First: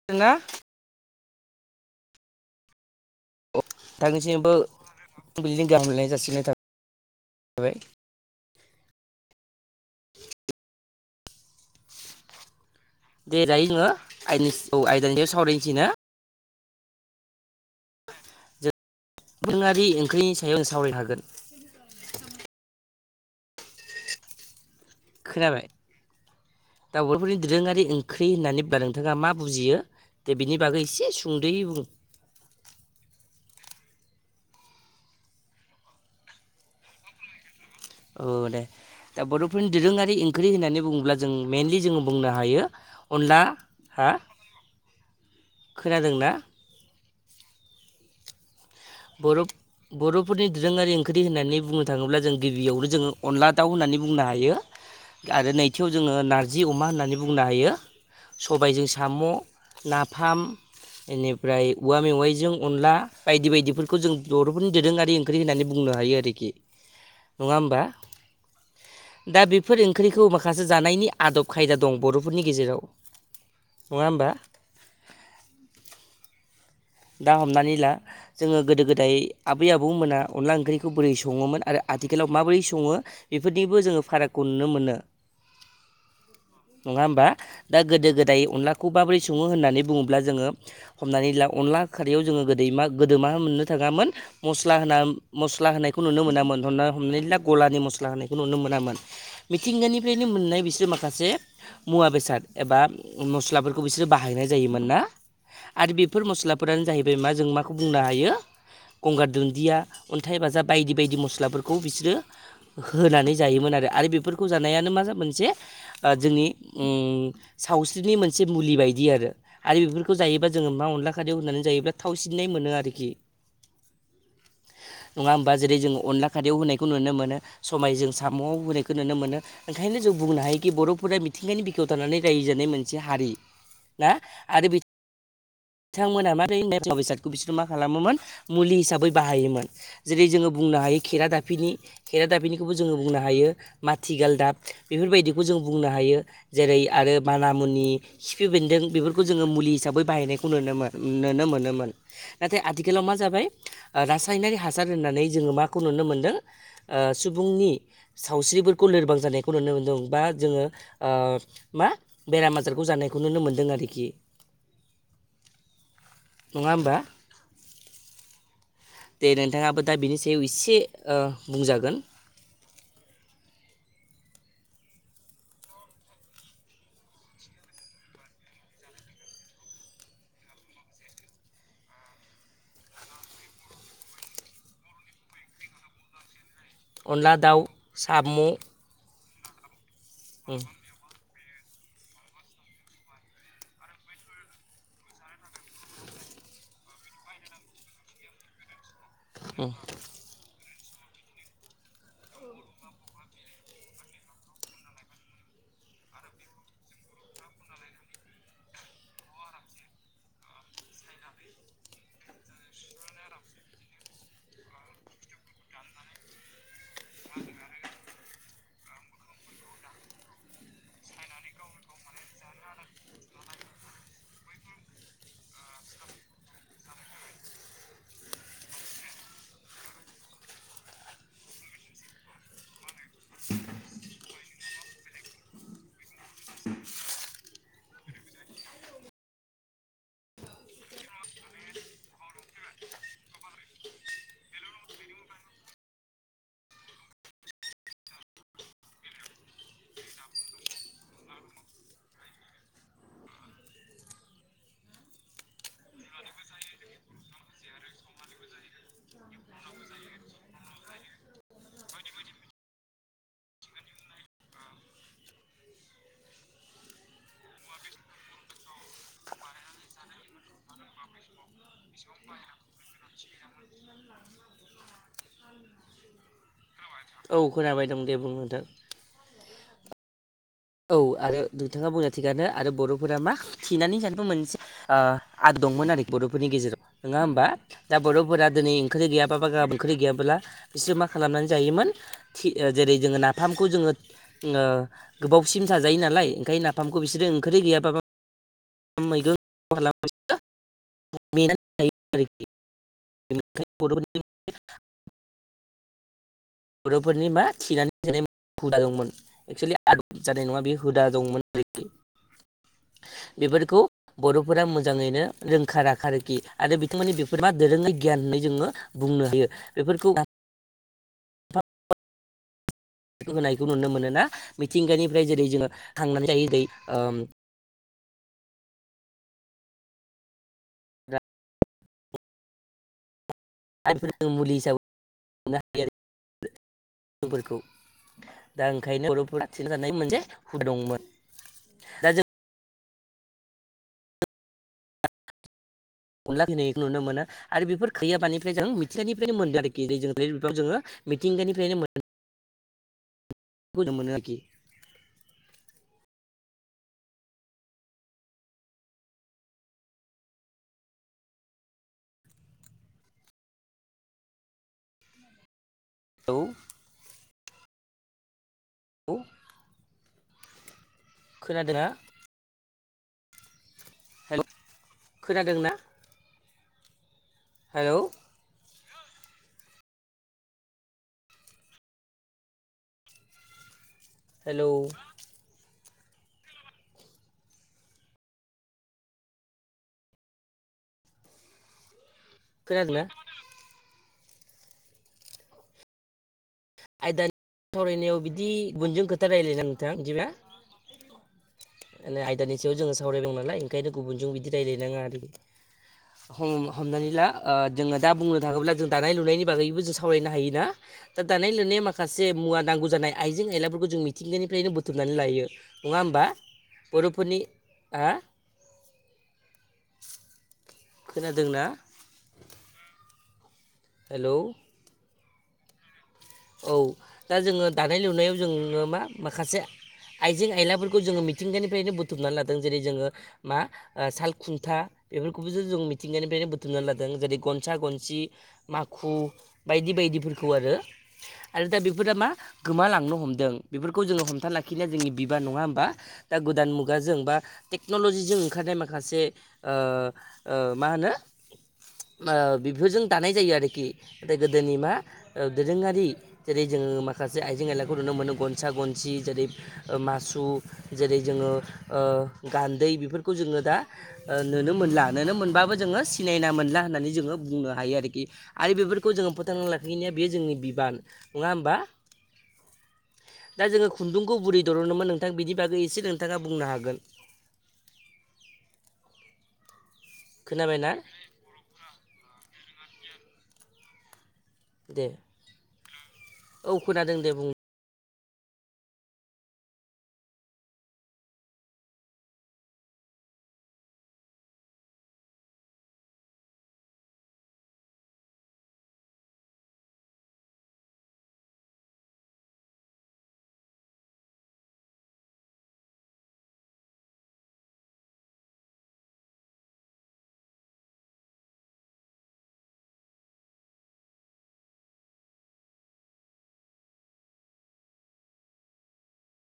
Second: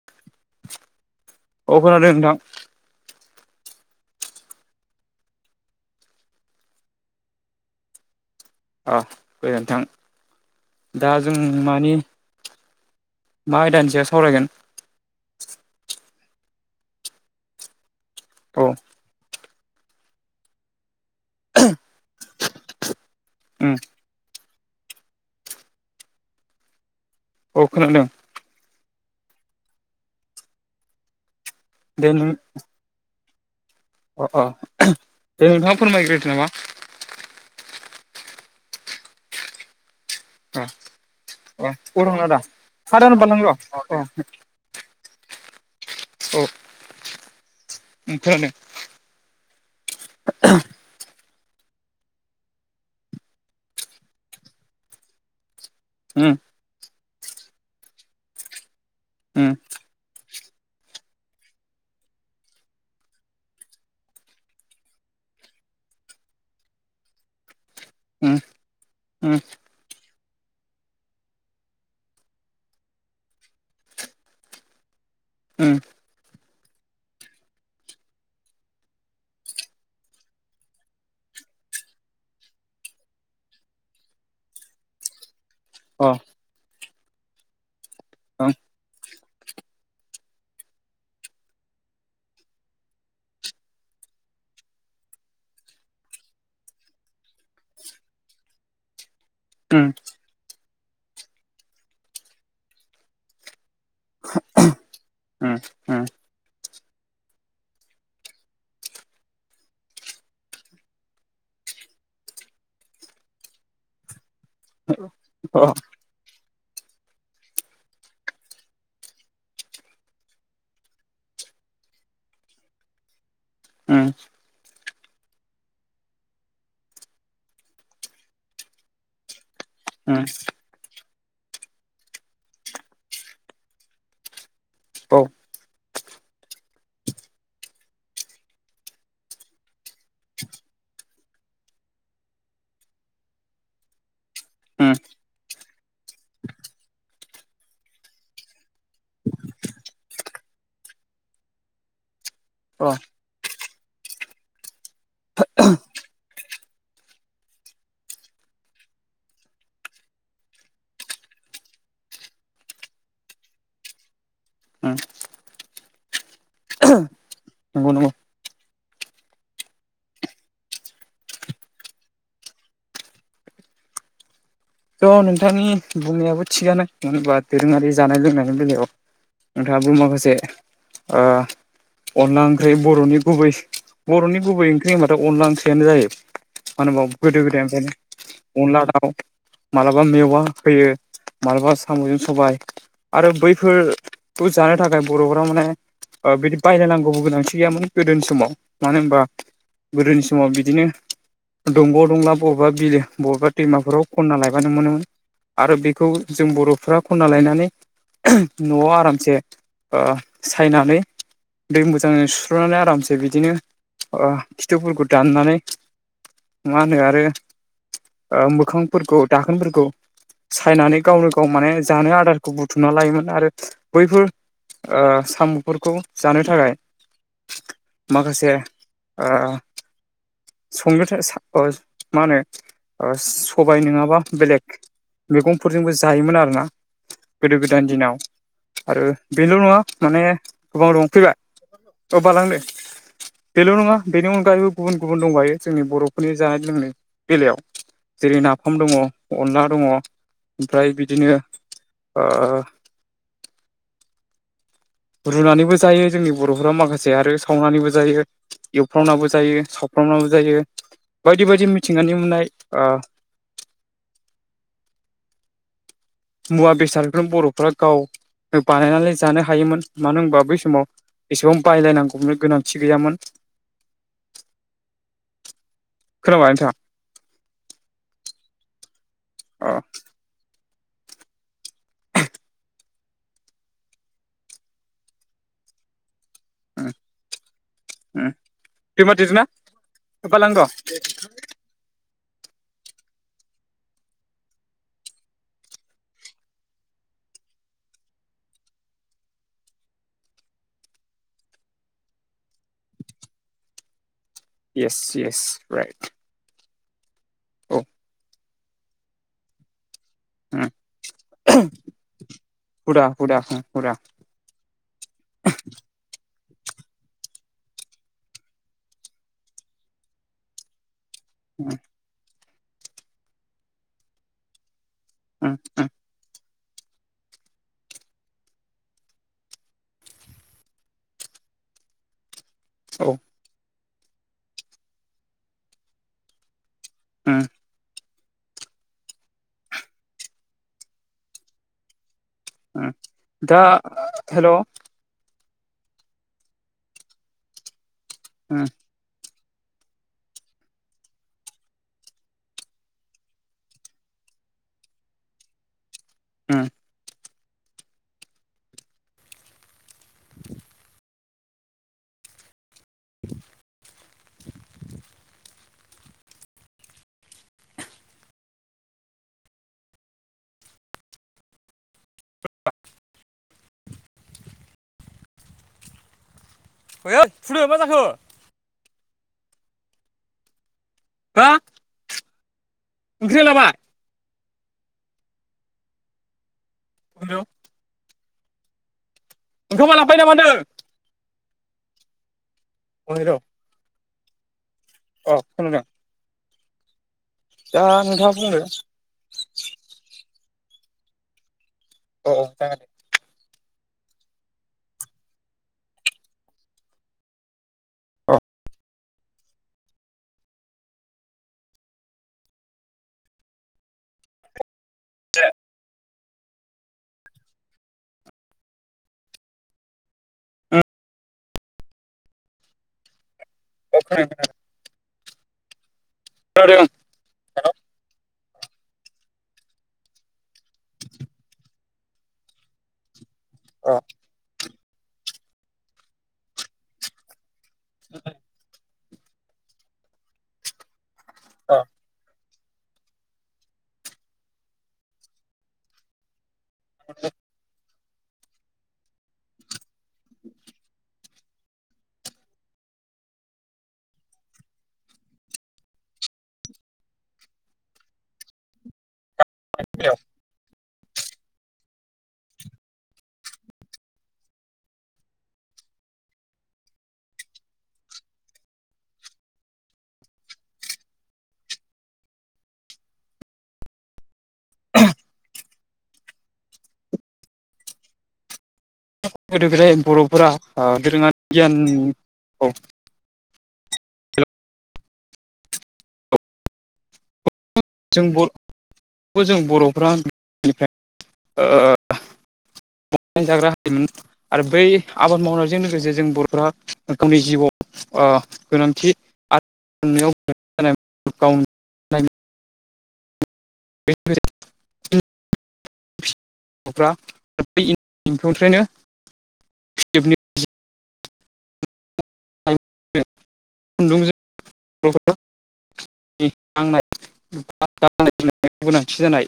[unintelligible] औ खोनादों नोंथां। औ थांनिसिमबो बिल्डं गाहामलायनाय जासिनाय [unintelligible] थाजाबाय। अ गोजोन्थों दा जों मानि? दे मा दायो जोङो आयदानि सायाव सावरायगोन? आयदानि औ आयदानि सायाव सावरायनोसै ना? जों औ। दोरोङारि ओंख्रिनि सायाव सावराय हागोन। उम खोनाबाय दावउब'फोरनि औ दोरोङारि खोनादों ओंख्रि होननानै [unintelligible] नोंथाङा मा बुजियो दे बिनि बागै एसे सुंदयै बुं। दे नों अ अ दे नोंथाङा फोरमायग्रोदो नामा? औ दे दा बर'फोरनि दोरोङा रि ओंख्रि अ होननानै बुङोब्ला जों अ मेनलि जोङो अर हांना बुंनो दा हायो हादान बारलां अनला र' अ औ हा खोनादों ना? ओं खोनादों बर' बर'फोरनि दोरोङारि ओंख्रि होननानै बुंनो थाङोब्ला जों गिबियावनो जोङो अनला दाउ होननानै बुंनो हायो [inaudible] आरो नैथियाव जोङो उम नारजि अमा होननानै बुंनो हायो सबायजों साम' उम नाफाम बेनिफ्राय औवा मेवाइजों अनला बायदि बायदिफोर बेखौ जों बर'फोरनि दोरोङारि ओंख्रि होननानै बुंनो हायो आरोखि। नङा होमबा? उम दा बेफोर ओंख्रिखौ माखासे जानायनि आदब खायदा दं। बर'फोरनि गेजेराव नङा होमबा ओम दा हमनानै ला जोंङो गोदो गोदाय आबै आबौमोना अनला ओंख्रिखौ बोरै सङोमोन। आरो आथिखालाव माबोरै संङो बेफोरनिबो जोंङो फारागखौ नुनो मोनो। अ नङा होमबा दा गोदो गोदाय उम अनला खौ माबोरै संङो होननानै बुङोब्ला जोंङो हमनानै ला अनला खारियाव जोंङो गोदैमा गोदो मा मोननो थाङामोन मस्ला होना मस्ला होनायखौ नुनो मोनामोन। हना हमनानै ला गलानि मस्ला होनायखौ नुनो मोनामोन। [inaudible] मिथिंगानिफ्रायनो मोननाय बिसोर माखासे मुवा बेसाद एबा मस्लाफोरखौ बिसोरो बाहायनाय जायोमोन ना आरो उम अ उम बेफोर मस्ला फोरानो जाहैबाय मा जों माखौ बुंनो हायो गंगार दुन्दिया अन्थाइ बाजा बायदि बायदि मस्लाफोरखौ बिसोरो होनानै जायोमोन आरो आरो बेफोरखौ जानायानो मा मोनसे औ जोंनि उम सावस्रिनि मोनसे मुलि बायदि आरो आरो बेफोरखौ जायोबा जोंङो मा अनला खारैयाव होननानै जायोब्ला थाव सिननाय मोनो आरोखि [inaudible] नङा होमबा जेरै जोंङो अनला खारियाव होनायखौ नुनो मोनो सबाय जों साम'आव होनायखौ नुनो मोनो। ओंखायनो जों बुंनो हायोखि बर'फोरा मिथिंगानि बिखायाव थानानै रायजोजानाय मोनसे हारि दा आरो बि बिथांमोनहा मारै मुवा बेसादखौ बिसोरो मा खालामोमोन मुलि हिसाबै बाहायोमोन। जेरै जोंङो बुंनो हायो। खेरा दाफिनि खेरा दाफिनिखौबो जोंङो बुंनो हायो माथिगाल दाब। उम बेफोरबायदिखौ जों बुंनो हायो। जेरै आरो माना मुनि खिफि बेन्दों बेफोरखौ जोंङो मुलि हिसाबै बाहायनाय खौ नुनो नुनोमोनोमोन। नाथाय अ आथिखालाव मा जाबाय रासायनारि हासार होननानै जोंङो माखौ नुनो मोनदों सुबुंनि सावस्रिफोरखौ लोरबां जानायखौ नुनो मोनदों। बा जोंङो ओ मा बेराम आजारखौ जानायखौ नुनो मोन्दों आरोखि। उम नङा होमबा [unintelligible] दे नोंथाङाबो दा बिनि सायाव एसे बुंजागोन। थ' नोंथांनि बुंनायाबो थिगानोङानो होनबा दोरोङारि जानाय लोंनायनि बेलायाव नोंथाङाबो माखासे ओ अनला ओंख्रि बर'नि गुबै बर'नि गुबै ओंख्रि होनबथा अनला ओंख्रियानो जायो। मा होमबा अनला गोदो दाउ गोदाय साम' ओफ्रायनो उम अनला दाउ माबलाबा मेवा होयो माबलाबा साम'जों सबाय। आरो बैफोरखौ जानो थाखाय बर'फ्रा माने बिदि बायलायनांगौबो गोनांथि गैयामोन गोदोनि समाव मानो होनबा अ गोदोनि समाव बिदिनो दंग'दंला बबेबा बिलो बबेबा दैमाफोराव खनना लाय बानो मोनोमोन। आरो बेखौ जों बर'फ्रा खना लायनानै न'आव आरामसे सायनानै दै मोजांजों सुस्रनानै आरामसे बिदिनो अ खिथुफोरखौ दाननानै मा होनो आरो मोखांफोरखौ दाखोनफोरखौ सायनानै गावनो गाव माने जानो आदारखौ बुथुमना लायोमोन। आरो बैफोर साम'फोरखौ जानो थाखाय। माखासे ओ संनो [unintelligible] मा होनो सबाय नङाबा बेलेग मैगंफोरजोंबो जायोमोन आरोना गोदो गोदायनि दिनाव आरो बेल' नङा माने गोबां दं फैबाय [unintelligible] बेल' नङा बेनि अनगायैबो गुबुन गुबुन दंबायो जोंनि बर'फोरनि जानाय लोंनायनि बेलायाव जेरै नाफाम दङ अनला दङ ओमफ्राय बिदिनो रुनानैबो जायो जोंनि बर'फोरा माखासे आरो सावनानैबो जायो एवफ्रावनाबो जायो सावफ्रावनाबो जायो बायदि बायदि मिथिंगानि मोननाय मुवा बेसादफोरनो बर'फ्रा गाव बानायनानै जानो हायोमोन मानो होनबा बै समाव एसेबां बायलायनांगौनो गोनांथि गैयामोन खोनाबाय नोंथाङा औ खोनाबाय दं दे बुं नोथां अह औ आरो नोंथाङा बुंनाया थिगानो आरो बर'फोरा मा थिनानै जानो मोनसे ओ आद ंमोन आरो बर'फोरनि गेजेराव उम नङा होमबा दा उम बर'फोरा दिनै ओंख्रि बिमा देरोना गैयाबाबो गाबोन ओंख्रि गैयाब्ला बालां दं बिसोर माख खालामनानै जायोमोन थि ओ जेरै जोङो नाफामखौ जोङो गोबावसिम जाजायो नालाय ओंखायनो नाफामखौ इसोर ओंखरै गैयाबाबो मैगं [unintelligible] मेनानै जायो आरोखि [inaudible] इयेस इयेस राइट बर'फोरनि मा औ थिनानै जानाय हुदा दंमोन एक्सुलि आदब जानाय नङा उम बे हुदा दंमोन आरोखि हुदा हुदा उम बेफोरखौ हुदा बर'फोरा मोजाङैनो रोंखा राखा आरोखि आरो बिथांमोननि बेफोर मा दोरोङै गियान होननाय जोङो बुंनो हायो बेफोरखौ ओम होनायखौ नुनो मोनोना मिथिंगानिफ्राय जेरै उम जोङो उम थांनानै थायो जेरै ओम औ [inaudible] दा ओंखायनो उम बर'फोरा थिना जानाय मोनसे हुदा दंमोन दा जों ओम दा हेल' [unintelligible] नुनो मोनो आरो बेफोर [unintelligible] जों मि उम मिथिंगानिफ्रायनो मोनदों आरोखि बे जोङो [unintelligible] मिथिंगानिफ्रायनो मोन [unintelligible] ओम उ औ औ खोनादोना [unintelligible] हेलौ खोनादों ना ओइ ओइ थुदो मा जाखो हा ओंख्रिया लाबा हेलौ हेलौ ओंखामा लांफायो नामा होनदों खोनादोंना [unintelligible] अ खोनादों? आयदानि दा सावरायनायाव नोंथाङा बिदि बुंदो बुनजों खोथा रायलायना नोंथाङा बिदिबा माने अ आयदानि जागोन सायाव दे जोङो सावरायदों नालाय ओंखायनो गुबुनजों बिदि रायज्लायनाङा आरोखि। [inaudible] हम-हमनानै ला जोङो दा अ उम अ बुंनो थाङोब्ला जों दानाय लुनायनि बागैबो जों सावरायनो हायो ना? दा दानाय लुनाय माखासे मुवा नांगौ जानाय आइजें आयलाफोरखौ जों मिथिंगानिफ्रायनो बोथोर बुथुमनानै लायो नङा होमबा बर'फोरनि आ खोनादोंना? हेलौ? औ खोनादों दा जोङो दानाय लुनायाव जोङो मा माखासे आइजें आयलाफोरखौ जोङो मिथिंगानिफ्रायनो बुथुमनानै लादों जेरै जोङो मा खोनादों अ साल खुन्था बेफोरखौबो जो जों मिथिंगानिफ्रायनो बुथुमना लादों जेरै ग खथा गनसि माखु बायदि बायदिफोरखौ आरो आरो अ दा बेफोरा मा गोमालांनो हमदों बेफोरखौ जोङो हमथान लाखिनाया जोंनि बिबा नङा होमबा दा गोदान मुग खुगाजों बा टेक्न'ल'जिजों ओंखारनाय माखासे ओ-ओ मा होनो ओ बेफोरजों दानाय जायो आरोखि नाथाय गोदोनि मा ओ दोरोङारि जेरै जोङो माखासे आइजें आयलाखौ नुनो मोनो गनसा गनसि जेरै ओ बेयाव मासु जेरै जोङो ओ गान्दै बेफोरखौ जोङो दा ओ नुनो मोनला नुनो मोनबाबो जोङो सिनायना मोनला होननानै जोङो बुंनो हायो आरोखि। आरो बेफोरखौ जोङो फोथांना लाखिनाया बेयो जोंनि बिबान नङा होमबा। दा जोङो खुन्दुंखौ बुरै दर'नोमोन नोंथां बिदि बागै एसे नोंथाङा बुंनो हागोन। गोदो गोदाय बर'फोरा खोनाबायना ओ दोरोङारि गियान दे औ खोनादों दे बुं। जों बर जों बर'फ्रा निफ्राय ओ जाग्रा हायोमोन आरो बै आबाद मावनायजों लोगोसे जों बर'फोरा गावनि जिउआव गोनांथि आरो गाव [unintelligible] बे ग'फ्रा बफनिफ्रायनो खुन्दुं [unintelligible] [inaudible] [unintelligible] [unintelligible] गोनांथि जानाय